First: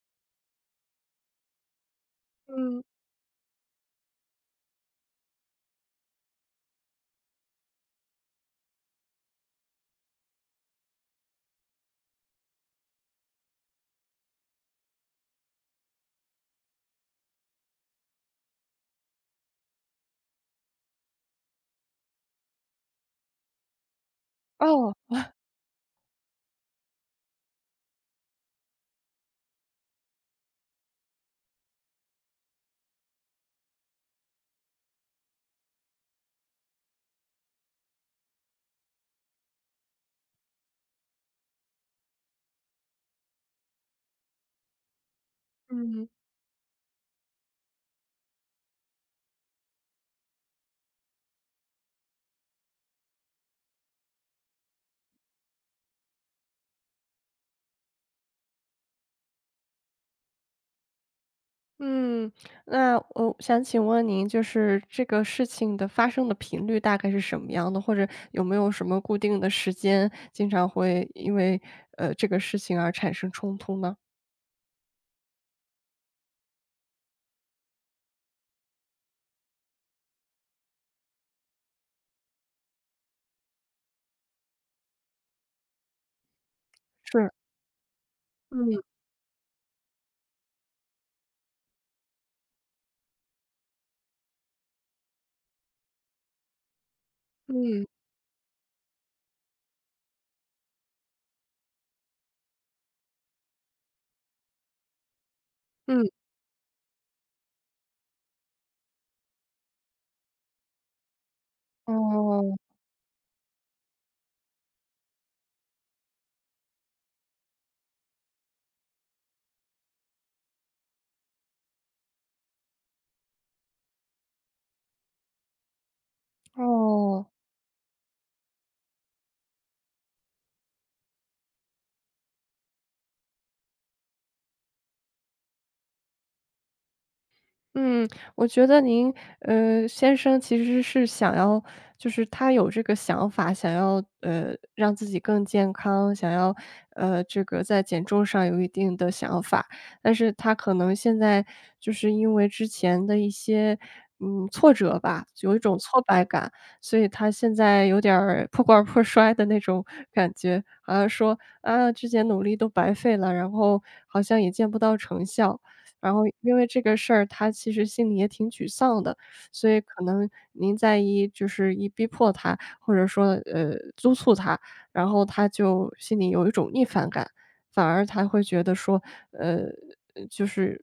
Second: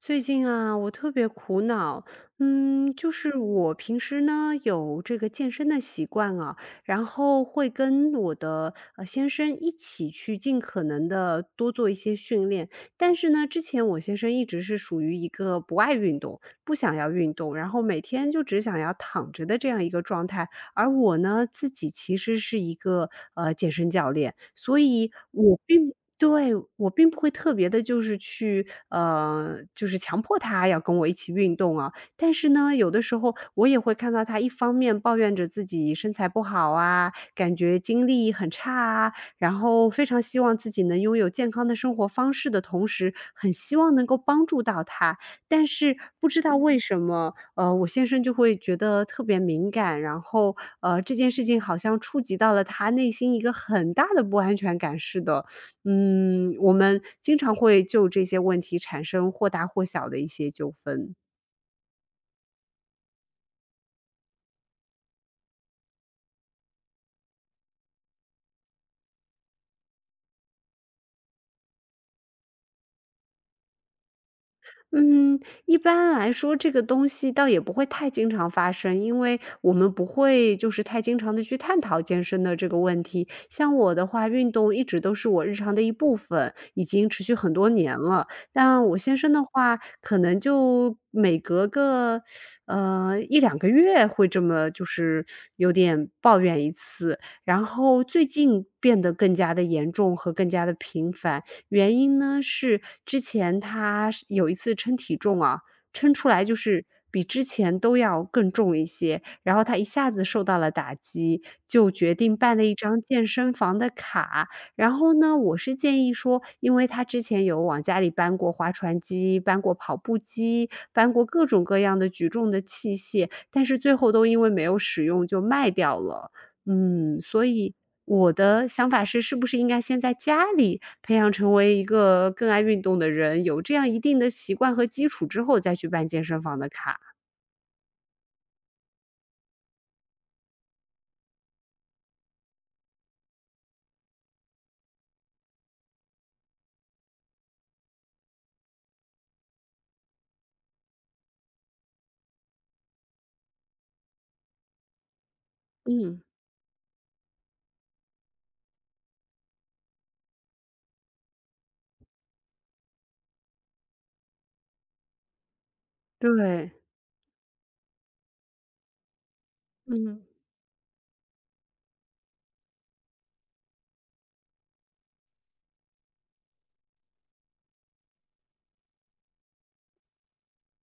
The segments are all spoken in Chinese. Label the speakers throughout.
Speaker 1: 最近啊，我特别苦恼，
Speaker 2: 嗯，
Speaker 1: 就是我平时呢有这个健身的习惯啊，然后会跟我的先生一起去尽可能的多做一些训练。但是呢，之前我先生一直是属于一个不爱运动、不想要运动，然后每天就只想要躺着的这样一个状态。而我呢，自己其实是一个健身教练，所
Speaker 2: 哦，
Speaker 1: 以对，我并不会特别的，就是去就是强迫他要跟我一起运动啊。但是呢，有的时候我也会看到他一方面抱怨着自己身材不好啊，感觉精力很差啊，然后非常希望自己能拥有健康的生活方式的同时，很希望能够帮助到他。但是
Speaker 2: 嗯
Speaker 1: 不知道为什么，我先生就会觉得特别敏感，然后，这件事情好像触及到了他内心一个很大的不安全感似的。我们经常会就这些问题产生或大或小的一些纠纷。
Speaker 2: 嗯，那我想请问您，就是这个事情的发生的频率大概是什么样的，或者有没有什么固定的时间，经常会因为这个事情而产生冲突呢？
Speaker 1: 嗯，一般来说这个东西倒也不会太经常发生，因为我们不会就是太经常的去探讨健身的这个问题。像我的话，运动一直都是我日常的一部分，已经持
Speaker 2: 是，
Speaker 1: 续很多年了。
Speaker 2: 嗯
Speaker 1: 但我先生的话，可能就每隔个，一两个月会这么就是有点抱怨一次，然
Speaker 2: 嗯
Speaker 1: 后最近变得更加的严重和更加的频繁。原因呢是之前他是有一次称体重啊，
Speaker 2: 嗯，
Speaker 1: 称出来就是比之前都要更重一些，然后他一下子受到了打击，就决定办
Speaker 2: 哦
Speaker 1: 了一张健身房的卡。然后呢，我是建议说，因为他之前有往家里搬过划船机，搬过跑步机，搬过各种各样的举重的器械，但是最后都因为没有使用就卖掉了。
Speaker 2: 哦。
Speaker 1: 所以我的想法是，是不是应该先在家里培养成为一个更爱运动的人，有这样一定的习惯和基础之后，再去办健身房的卡。
Speaker 2: 嗯，我觉得您先生其实是想要就是他有这个想法，想要，让自己更健康，想要，这个在减重上有一定的想法。但是他可能现在就是因为之前的一些，挫折吧，有一种挫
Speaker 1: 嗯，
Speaker 2: 败感，所以他现在有点儿破罐儿破摔的那种 感觉，好像说：“啊，之前努力都白费了，然后好像也见不到成效。”然后因为
Speaker 1: 对，
Speaker 2: 这个事儿，他其实心里也挺沮丧的，所以可
Speaker 1: 嗯。
Speaker 2: 能您在一就是一逼迫他，或者说，督促他，然后他就心里有一种逆反感，反而他会觉得说，呃，就是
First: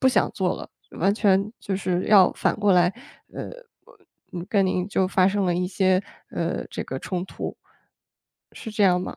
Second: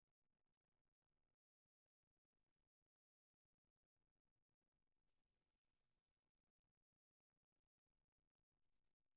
Speaker 2: 不想做了，完全就是要反过来，呃，我跟您就发生了一些，这个冲突，是这样吗？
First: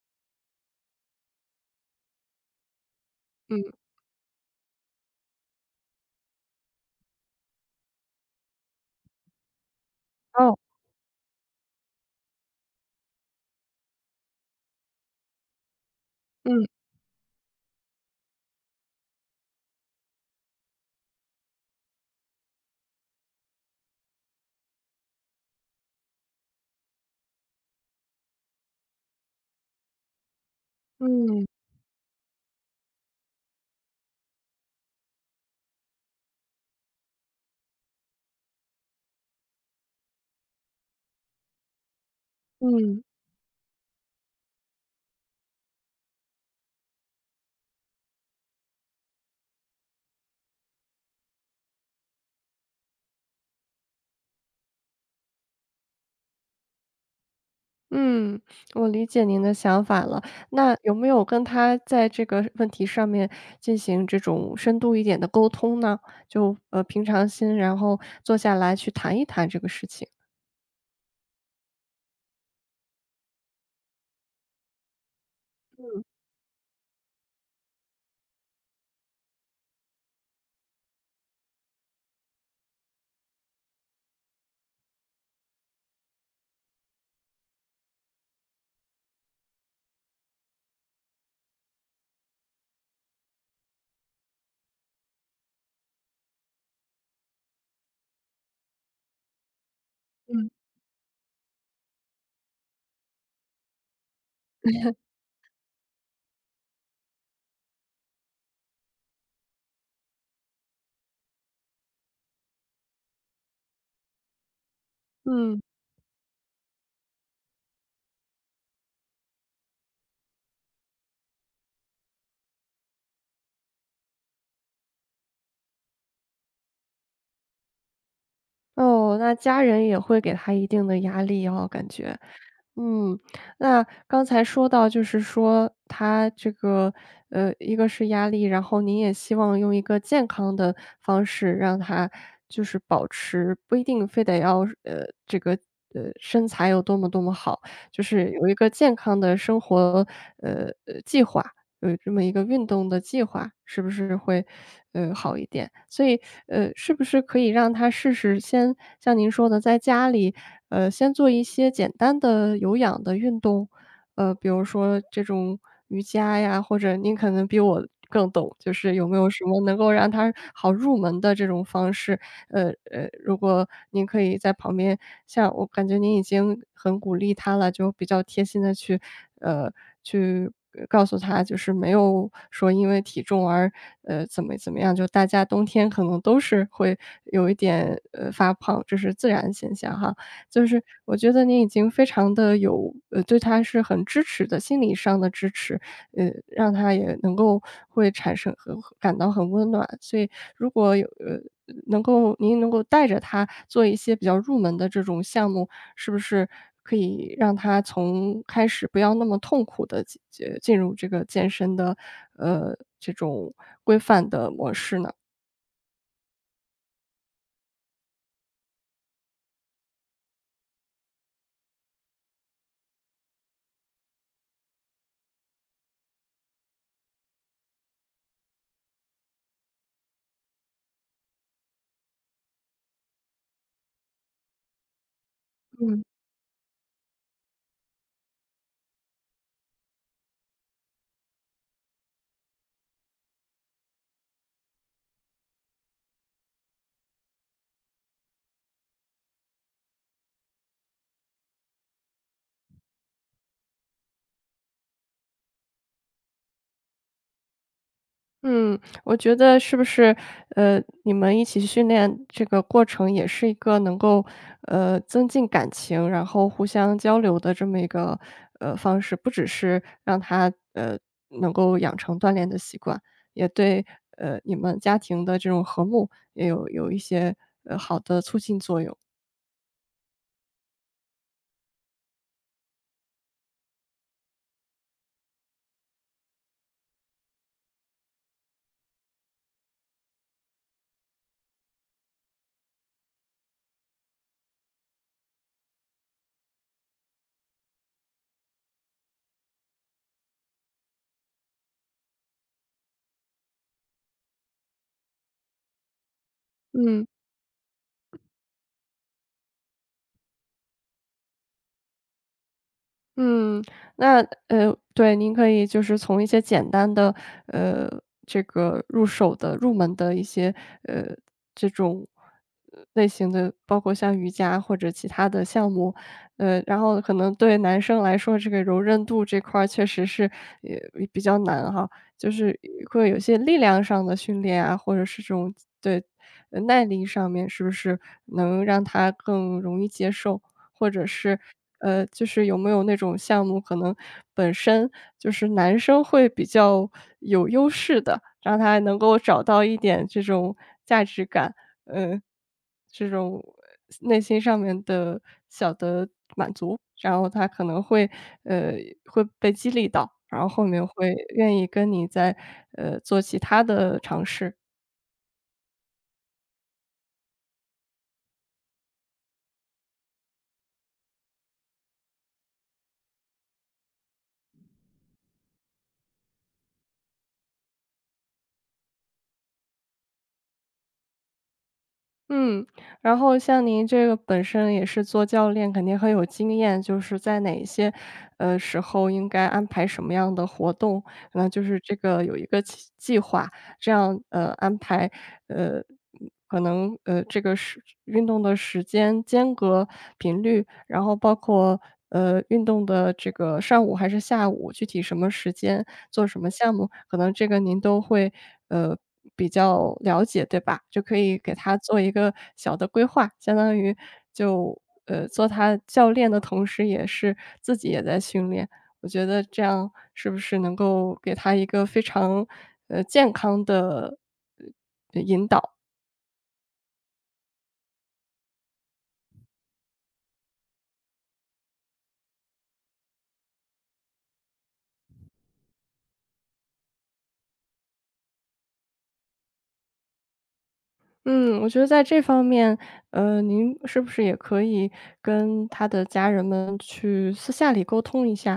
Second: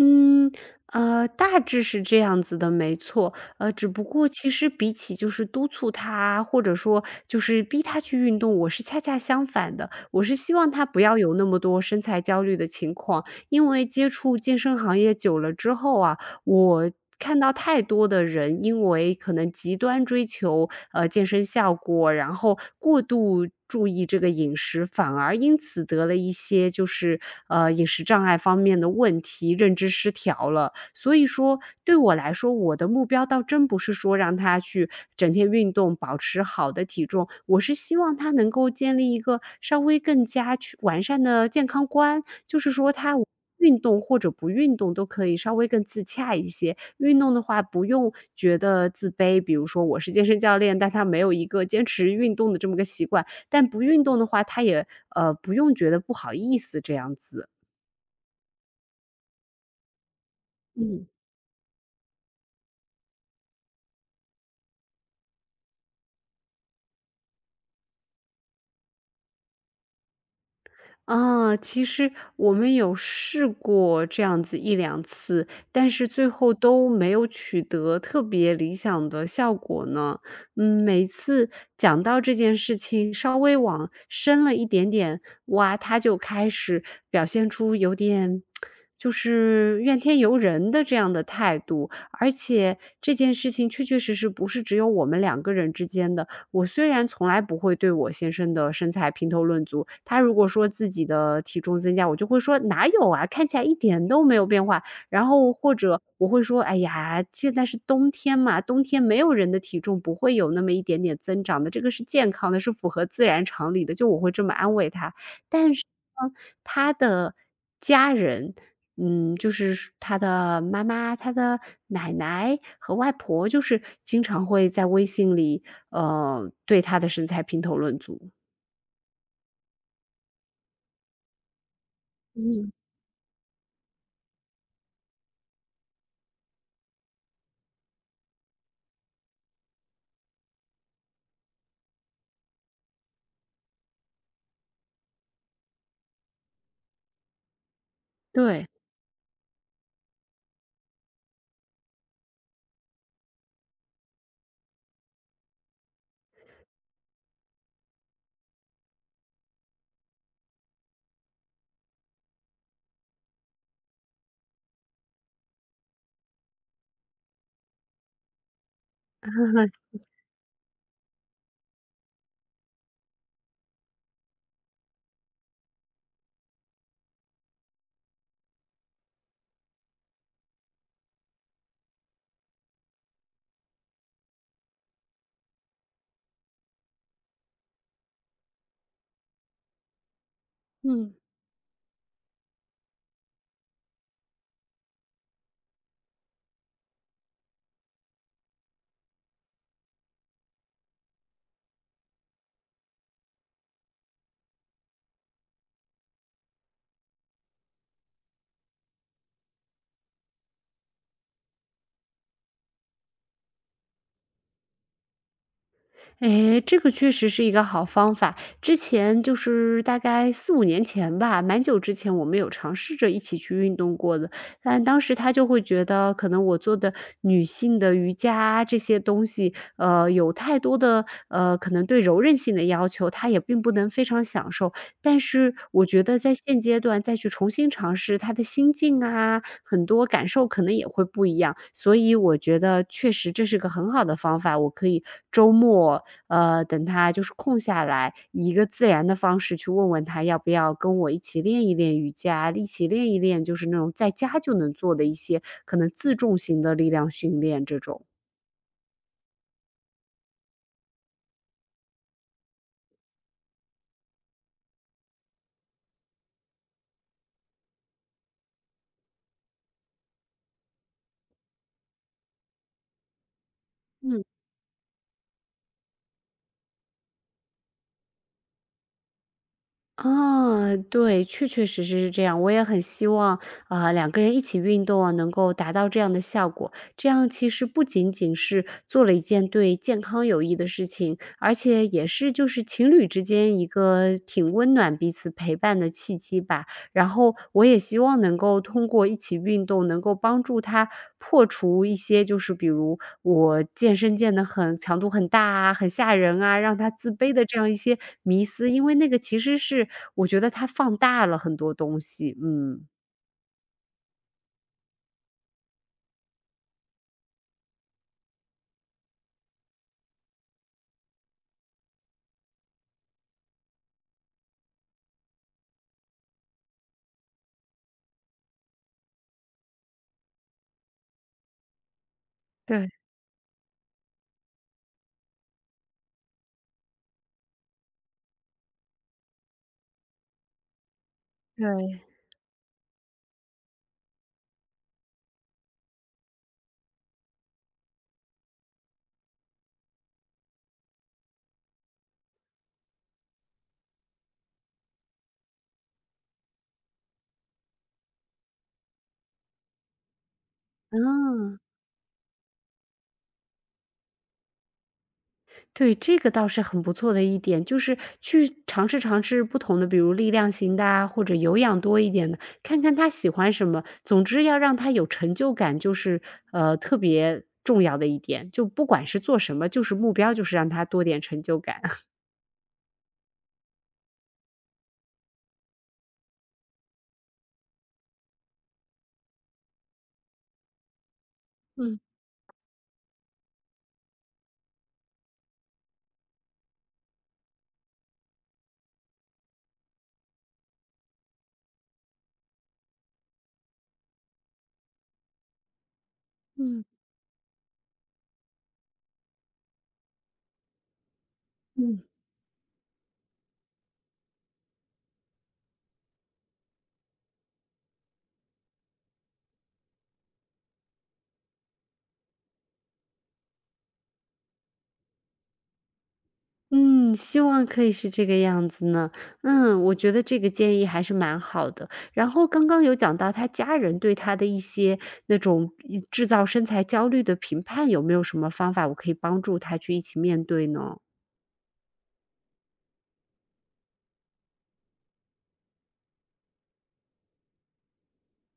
Speaker 1: 嗯，大致是这样子的，没错。
Speaker 2: 嗯，
Speaker 1: 只不过其实比起就是督促他，或者说就是逼他去运动，我是恰恰相反的。我是希
Speaker 2: 哦，
Speaker 1: 望他不要有那么多身材焦虑的情况，因为接触健身行业久了之后啊，
Speaker 2: 嗯
Speaker 1: 我看到太多的人，因为可能极端追求健身效果，然后过度注意这个饮食，反而因此得了一些就是饮食障碍方面的问题，认知失调了。所以
Speaker 2: 嗯
Speaker 1: 说，对我来说，我的目标倒真不是说让他去整天运动，保持好的体重，我是希望他能够建立一个稍微更加去完善的健康观。就是说
Speaker 2: 嗯。
Speaker 1: 他无运动或者不运动都可以稍微更自洽一些。运动的话不用觉得自卑，比如说我是健身教练，但他没有一个坚持运动的这么个习惯，但不运动的话，他也，不用觉得不好意思这样子，
Speaker 2: 嗯，我理解您的想法了。那有
Speaker 1: 嗯。
Speaker 2: 没有跟他在这个问题上面进行这种深度一点的沟通呢？就平常心，然后坐下来去谈一谈这个事情。
Speaker 1: 啊，其实我们有试过这样子一两次，但是最后都没有取得特别理想的效果呢。每次讲到这件事情，稍微往深了一点点挖，他就开始表现出有点就是怨天尤人的这样的态度。而且这件事情确确实实不是只有我们两个人之间的，我虽然从来不会对我先生的身材评头论足，他如果说自己的体重增加，我就会说：“哪有啊，看起来一点都没有变化。”然后或者我会说：“哎呀，现在是冬天嘛，冬天没有人的体重不会有那么一点点增长的，这个是健康的，是符合自然常理的。”就我会这么安慰他。
Speaker 2: 嗯，
Speaker 1: 但是呢，他的家人，就是说他的妈妈、他的奶奶和外婆，就是经常会在微信里对他的身材评头论足。
Speaker 2: 哦，那家人也会给他一定的压力哦，感觉。
Speaker 1: 嗯，
Speaker 2: 嗯，那刚才说到就是说他这个，一个是压力，然后您也希望用一个健康的方式让他就是保持，不一定非得要这个，身材有多么多么好，就是有一
Speaker 1: 对。
Speaker 2: 个健康的生活，计划。有这么一个运动的计划，是不是会，好一点？所以，是不是可以让他试试先像您说的，在家里，先做一些简单的有氧的运动，比如说这种瑜伽呀，或者您可能比我更懂，就是有没有什么能够让他好入门的这种方式，如果您可以在旁边像我感觉您已经很鼓励他了，就比较贴心的呃，去告诉他，就是没有说因为体重而，怎么怎么样，就大家冬天可能都是会有一点，发胖，这是自然现象哈。就是
Speaker 1: 嗯。
Speaker 2: 我觉得您已经非常的有对他是很支持的，心理上的支持。让他也能够会产生很感到很温暖。所以如果有您能够带着他做一些比较入门的这种项目，是不是可以让他从开始不要那么痛苦的进入这个健身的，这种规范的模式呢？
Speaker 1: 诶，这个确实是一个好方法。之前就是大概四五年前吧，蛮久之前我们有尝试着一起去运动过的。但当时他就会觉得可能我做的女性的瑜伽啊这些东西，有太多的，可能对柔韧性的要求，他也并不能非常享受。但是我觉得在现阶段再去重新尝试，他的心境啊，很多感受可能也会不一样。所以我觉得确实这是个很好的方法，我可以周末等他就是空下来，以一个自然的方式去问问他要不要跟我一起练一练瑜伽，一起练一练就是那种在家就能做的一些可能自重型的力量训练这种。
Speaker 2: 嗯，我觉得是不是，你们一起训练这个过程也是一个能够，增进感情，然后互相交流的这么一个，方式，不只是让他，能够养成锻炼的习惯，也对，
Speaker 1: 嗯。
Speaker 2: 你们家庭的这种和睦也有一些，好的促进作用。
Speaker 1: 啊，对，确确实实是这样。我也很希望，啊，两个人一起运动啊，能够达到这样的效果。这样其实不仅仅是做了一件对健康有益的事情，而且也是就是情侣之间一个挺温暖彼此陪伴的契机吧。然后我也希望能够通过一起运动，能够帮助他破除一些，就是比如我健身健得很强度很大啊，很吓人啊，让他
Speaker 2: 嗯
Speaker 1: 自卑的这样一些迷思，因为那个其实是我觉得他放大了很多东西。
Speaker 2: 嗯，那，对，您可以就是从一些简单的，呃，这个入手的入门的一些，呃，类型的，包括像瑜伽或者其他的项目，然后可能对男生来说，这个柔韧度这块儿确实是，也比较难哈，就是
Speaker 1: 对
Speaker 2: 会有一些力量上的训练啊，或者是这种对，耐力上面是不是能让他更容易接受？或者是，
Speaker 1: 对，
Speaker 2: 就是有没有那种项目可能本身就是男生会比较有优势的，让他能够找到一点这种价值感。呃，这种内心上面的小的满足，然后他可能呃会被激励到，然后后面会愿
Speaker 1: 嗯。
Speaker 2: 意跟你在做其他的尝试。
Speaker 1: 对，这个倒是很不错的一点，就是去尝试尝试不同的，比如力量型的啊，或者有氧多一点的，看看他喜欢什么。总之要让他有成就感，就是特别重要的一点。就不管是做什么，就是目标就是让他多点成就感。
Speaker 2: 嗯，然后像您这个本身也是做教练，肯定很有经验，就是在哪一些时候应该安排什么样的活动，那就是这
Speaker 1: 嗯
Speaker 2: 个有一个计划，这样，安排，呃，嗯可能，这个运动的时间、间隔、频率，然后包括，运动的这个上午还是下午，具体什么时间做什么项
Speaker 1: 嗯嗯
Speaker 2: 目，可能这个您都会，呃，比较了解，对吧？就可以给他做
Speaker 1: 嗯。
Speaker 2: 一个小的规划，相当于就，做他教练的同时，也是自己也在训练。我觉得这样是不是能够给他一个非常，健康的。
Speaker 1: 嗯，希望可以是这个样子呢。我觉得这个建议还是蛮好的。然后刚刚有讲到他家人对他的一些那种制造身材焦虑的评判，有没有什么方法我可以帮助他去一起面对呢？
Speaker 2: 嗯，我觉得在这方面，您是不是也可以跟他的家人们去私下里沟通一下，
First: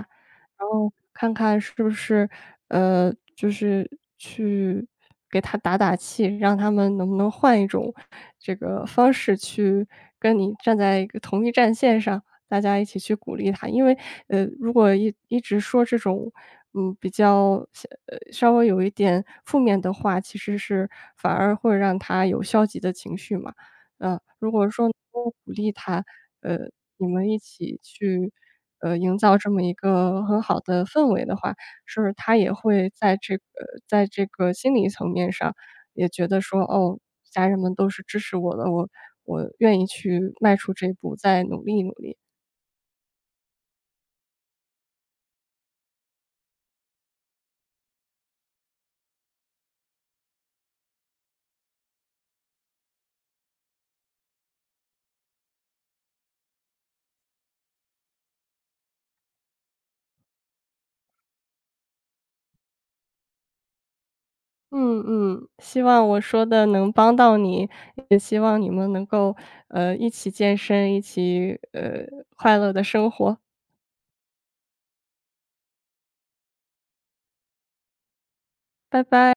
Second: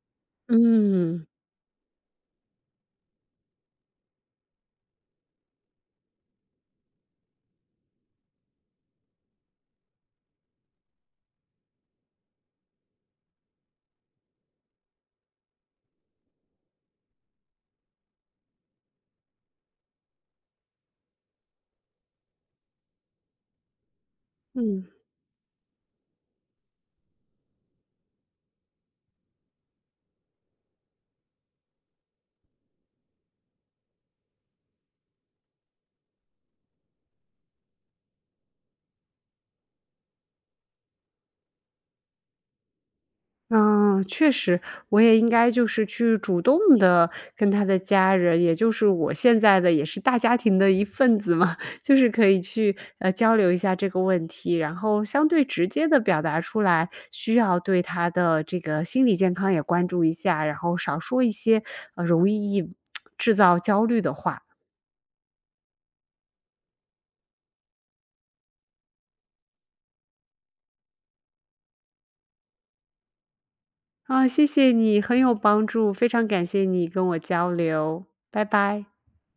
Speaker 2: 然后
Speaker 1: 嗯。
Speaker 2: 看看是不是，就是去给他打打气，让他们能不能换一种这个方式去跟你站在一个同一战线上。大家一起去鼓励他。因为，如果一直说这种，比较稍微有一点负面的话，其实是反而会让他有消极的情绪嘛。如果
Speaker 1: 嗯。
Speaker 2: 说能够鼓励他，呃，你们一起去，营造这么一个很好的氛围的话，是他也会在这个心理层面上也觉得说，哦，家人们都是支持我的，我愿意去迈出这一步，再努力努力。
Speaker 1: 嗯，确实，我也应该就是去主动的跟他的家人，也就是我现在的也是大家庭的一份子嘛，就是可以去，交流一下这个问题，然后相对直接的表达出来，需要对他的这个心理健康也关注一下，然后少说一些，容易 制造焦虑的话。
Speaker 2: 嗯嗯，希望我说的能帮到你，也希望你们能够，一起健身，一起，快乐的生活，
Speaker 1: 啊，谢谢你，很有帮助，非常感谢你跟我交流，拜拜。
Speaker 2: 拜拜。